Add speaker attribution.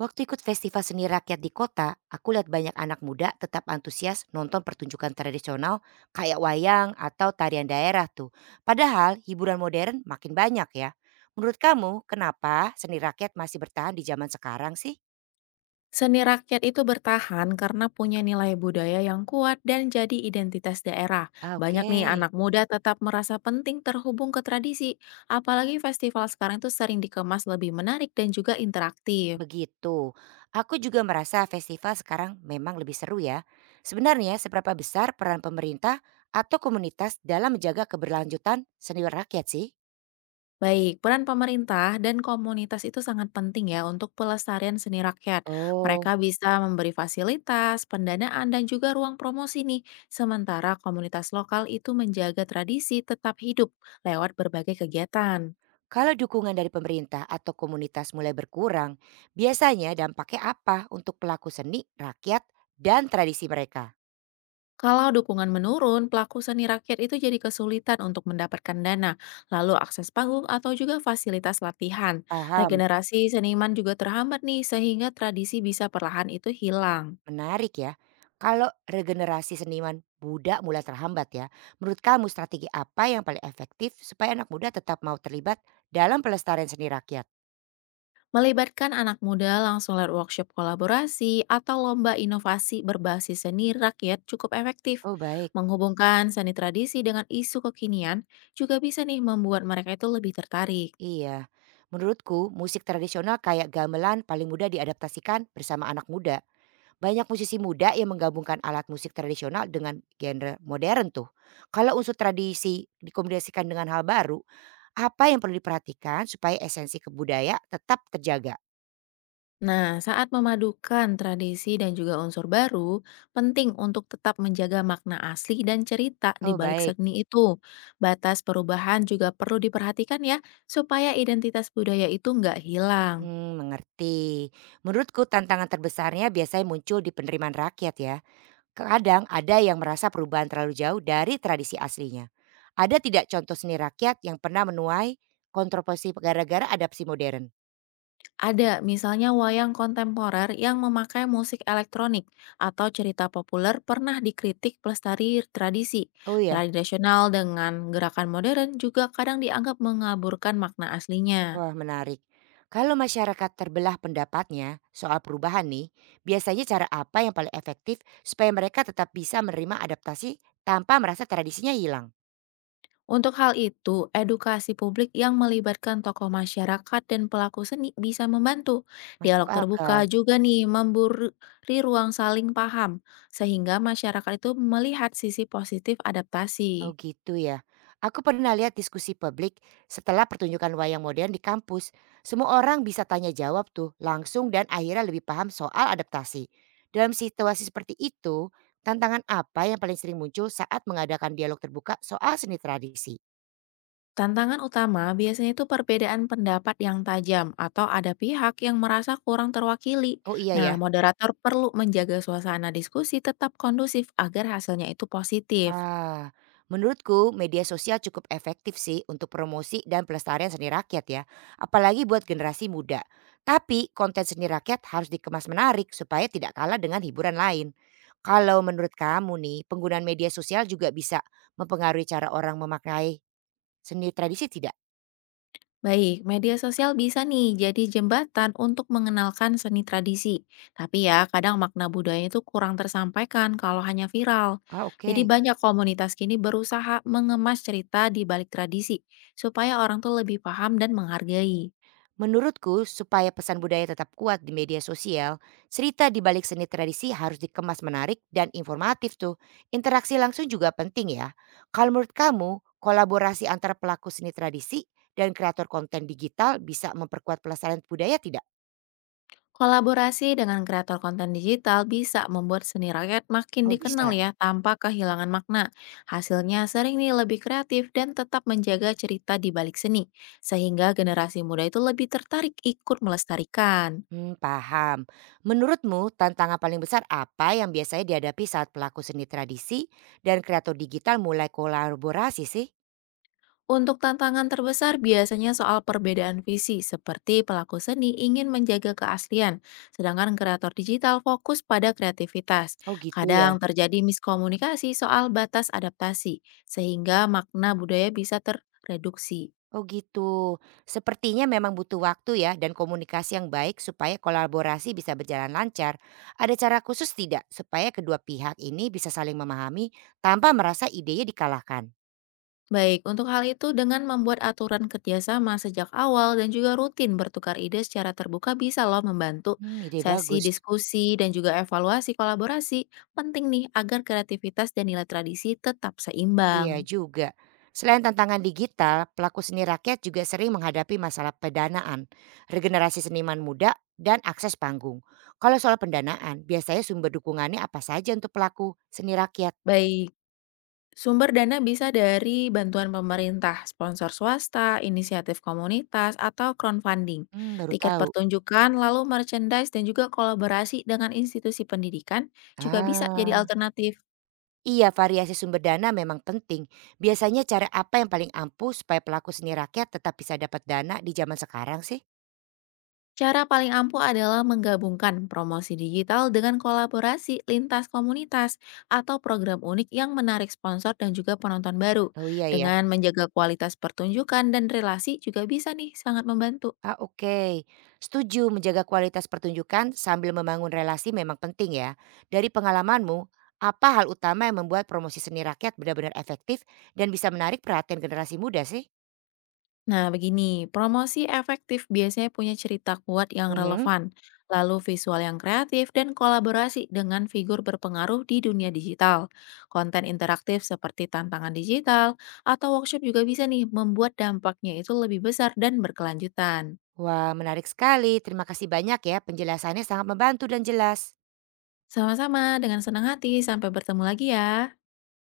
Speaker 1: Waktu ikut festival seni rakyat di kota, aku lihat banyak anak muda tetap antusias nonton pertunjukan tradisional kayak wayang atau tarian daerah tuh. Padahal hiburan modern makin banyak ya. Menurut kamu, kenapa seni rakyat masih bertahan di zaman sekarang sih?
Speaker 2: Seni rakyat itu bertahan karena punya nilai budaya yang kuat dan jadi identitas daerah.
Speaker 1: Ah,
Speaker 2: Banyak nih
Speaker 1: oke,
Speaker 2: anak muda tetap merasa penting terhubung ke tradisi, apalagi festival sekarang itu sering dikemas lebih menarik dan juga interaktif.
Speaker 1: begitu. Aku juga merasa festival sekarang memang lebih seru ya. Sebenarnya seberapa besar peran pemerintah atau komunitas dalam menjaga keberlanjutan seni rakyat sih?
Speaker 2: Baik, peran pemerintah dan komunitas itu sangat penting ya untuk pelestarian seni rakyat. Mereka
Speaker 1: Oh.
Speaker 2: bisa memberi fasilitas, pendanaan, dan juga ruang promosi nih. Sementara komunitas lokal itu menjaga tradisi tetap hidup lewat berbagai kegiatan.
Speaker 1: Kalau dukungan dari pemerintah atau komunitas mulai berkurang, biasanya dampaknya apa untuk pelaku seni, rakyat, dan tradisi mereka?
Speaker 2: Kalau dukungan menurun, pelaku seni rakyat itu jadi kesulitan untuk mendapatkan dana, lalu akses panggung atau juga fasilitas latihan.
Speaker 1: Paham,
Speaker 2: Regenerasi seniman juga terhambat nih, sehingga tradisi bisa perlahan itu hilang.
Speaker 1: menarik ya. Kalau regenerasi seniman muda mulai terhambat ya, menurut kamu strategi apa yang paling efektif supaya anak muda tetap mau terlibat dalam pelestarian seni rakyat?
Speaker 2: Melibatkan anak muda langsung lewat workshop kolaborasi atau lomba inovasi berbasis seni rakyat cukup efektif.
Speaker 1: Oh baik,
Speaker 2: Menghubungkan seni tradisi dengan isu kekinian juga bisa nih membuat mereka itu lebih tertarik.
Speaker 1: iya. Menurutku musik tradisional kayak gamelan paling mudah diadaptasikan bersama anak muda. Banyak musisi muda yang menggabungkan alat musik tradisional dengan genre modern tuh. Kalau unsur tradisi dikombinasikan dengan hal baru, apa yang perlu diperhatikan supaya esensi kebudaya tetap terjaga?
Speaker 2: Nah, saat memadukan tradisi dan juga unsur baru, penting untuk tetap menjaga makna asli dan cerita di
Speaker 1: Oh
Speaker 2: balik
Speaker 1: baik.
Speaker 2: seni itu. Batas perubahan juga perlu diperhatikan ya, supaya identitas budaya itu nggak hilang.
Speaker 1: Hmm, mengerti. Menurutku tantangan terbesarnya biasanya muncul di penerimaan rakyat ya. Kadang ada yang merasa perubahan terlalu jauh dari tradisi aslinya. Ada tidak contoh seni rakyat yang pernah menuai kontroversi gara-gara adaptasi modern?
Speaker 2: Ada misalnya wayang kontemporer yang memakai musik elektronik atau cerita populer pernah dikritik pelestari tradisi.
Speaker 1: Oh ya.
Speaker 2: Tradisional dengan gerakan modern juga kadang dianggap mengaburkan makna aslinya.
Speaker 1: Wah menarik. Kalau masyarakat terbelah pendapatnya soal perubahan nih, biasanya cara apa yang paling efektif supaya mereka tetap bisa menerima adaptasi tanpa merasa tradisinya hilang?
Speaker 2: Untuk hal itu, edukasi publik yang melibatkan tokoh masyarakat dan pelaku seni bisa membantu.
Speaker 1: Masuk
Speaker 2: Dialog
Speaker 1: akal.
Speaker 2: terbuka juga nih memberi ruang saling paham, sehingga masyarakat itu melihat sisi positif
Speaker 1: Oh
Speaker 2: adaptasi.
Speaker 1: gitu ya. Aku pernah lihat diskusi publik setelah pertunjukan wayang modern di kampus. Semua orang bisa tanya jawab tuh langsung dan akhirnya lebih paham soal adaptasi. Dalam situasi seperti itu, tantangan apa yang paling sering muncul saat mengadakan dialog terbuka soal seni tradisi?
Speaker 2: Tantangan utama biasanya itu perbedaan pendapat yang tajam atau ada pihak yang merasa kurang terwakili.
Speaker 1: Oh iya
Speaker 2: Nah,
Speaker 1: ya.
Speaker 2: moderator perlu menjaga suasana diskusi tetap kondusif agar hasilnya itu positif.
Speaker 1: Ah, Menurutku media sosial cukup efektif sih untuk promosi dan pelestarian seni rakyat ya, apalagi buat generasi muda. Tapi konten seni rakyat harus dikemas menarik supaya tidak kalah dengan hiburan lain. Kalau menurut kamu nih, penggunaan media sosial juga bisa mempengaruhi cara orang memaknai seni tradisi tidak?
Speaker 2: Baik, media sosial bisa nih jadi jembatan untuk mengenalkan seni tradisi. Tapi ya, kadang makna budaya itu kurang tersampaikan kalau hanya viral.
Speaker 1: Ah,
Speaker 2: Jadi
Speaker 1: oke.
Speaker 2: banyak komunitas kini berusaha mengemas cerita di balik tradisi, supaya orang tuh lebih paham dan menghargai.
Speaker 1: Menurutku, supaya pesan budaya tetap kuat di media sosial, cerita di balik seni tradisi harus dikemas menarik dan informatif tuh. Interaksi langsung juga penting ya. Kalau menurut kamu, kolaborasi antara pelaku seni tradisi dan kreator konten digital bisa memperkuat pelestarian budaya tidak?
Speaker 2: Kolaborasi dengan kreator konten digital bisa membuat seni rakyat makin
Speaker 1: Oh
Speaker 2: dikenal
Speaker 1: bisa.
Speaker 2: ya tanpa kehilangan makna. Hasilnya sering nih lebih kreatif dan tetap menjaga cerita di balik seni, sehingga generasi muda itu lebih tertarik ikut melestarikan.
Speaker 1: Hmm, paham. Menurutmu tantangan paling besar apa yang biasanya dihadapi saat pelaku seni tradisi dan kreator digital mulai kolaborasi sih?
Speaker 2: Untuk tantangan terbesar biasanya soal perbedaan visi, seperti pelaku seni ingin menjaga keaslian, sedangkan kreator digital fokus pada kreativitas.
Speaker 1: Oh gitu ya.
Speaker 2: Kadang terjadi miskomunikasi soal batas adaptasi, sehingga makna budaya bisa terreduksi.
Speaker 1: Oh gitu. Sepertinya memang butuh waktu ya dan komunikasi yang baik supaya kolaborasi bisa berjalan lancar. Ada cara khusus tidak supaya kedua pihak ini bisa saling memahami tanpa merasa idenya dikalahkan?
Speaker 2: Baik, untuk hal itu dengan membuat aturan kerjasama sejak awal dan juga rutin bertukar ide secara terbuka bisa loh membantu
Speaker 1: Hmm, ide
Speaker 2: sesi
Speaker 1: bagus.
Speaker 2: diskusi dan juga evaluasi kolaborasi. Penting nih agar kreativitas dan nilai tradisi tetap seimbang.
Speaker 1: Iya juga. Selain tantangan digital, pelaku seni rakyat juga sering menghadapi masalah pendanaan, regenerasi seniman muda, dan akses panggung. Kalau soal pendanaan, biasanya sumber dukungannya apa saja untuk pelaku seni rakyat?
Speaker 2: Baik, sumber dana bisa dari bantuan pemerintah, sponsor swasta, inisiatif komunitas, atau crowdfunding.
Speaker 1: Hmm, baru
Speaker 2: Tiket
Speaker 1: tahu.
Speaker 2: pertunjukan, lalu merchandise dan juga kolaborasi dengan institusi pendidikan juga bisa jadi
Speaker 1: Ah.
Speaker 2: alternatif.
Speaker 1: Iya, variasi sumber dana memang penting. Biasanya cara apa yang paling ampuh supaya pelaku seni rakyat tetap bisa dapat dana di zaman sekarang sih?
Speaker 2: Cara paling ampuh adalah menggabungkan promosi digital dengan kolaborasi lintas komunitas atau program unik yang menarik sponsor dan juga penonton baru.
Speaker 1: Oh iya ya.
Speaker 2: Dengan menjaga kualitas pertunjukan dan relasi juga bisa nih sangat membantu.
Speaker 1: Ah oke. Setuju menjaga kualitas pertunjukan sambil membangun relasi memang penting ya. Dari pengalamanmu, apa hal utama yang membuat promosi seni rakyat benar-benar efektif dan bisa menarik perhatian generasi muda sih?
Speaker 2: Nah, begini, promosi efektif biasanya punya cerita kuat yang
Speaker 1: Mhm.
Speaker 2: relevan, lalu visual yang kreatif, dan kolaborasi dengan figur berpengaruh di dunia digital. Konten interaktif seperti tantangan digital atau workshop juga bisa nih membuat dampaknya itu lebih besar dan berkelanjutan.
Speaker 1: Wah, menarik sekali. Terima kasih banyak ya. Penjelasannya sangat membantu dan jelas.
Speaker 2: Sama-sama, dengan senang hati, sampai bertemu lagi ya.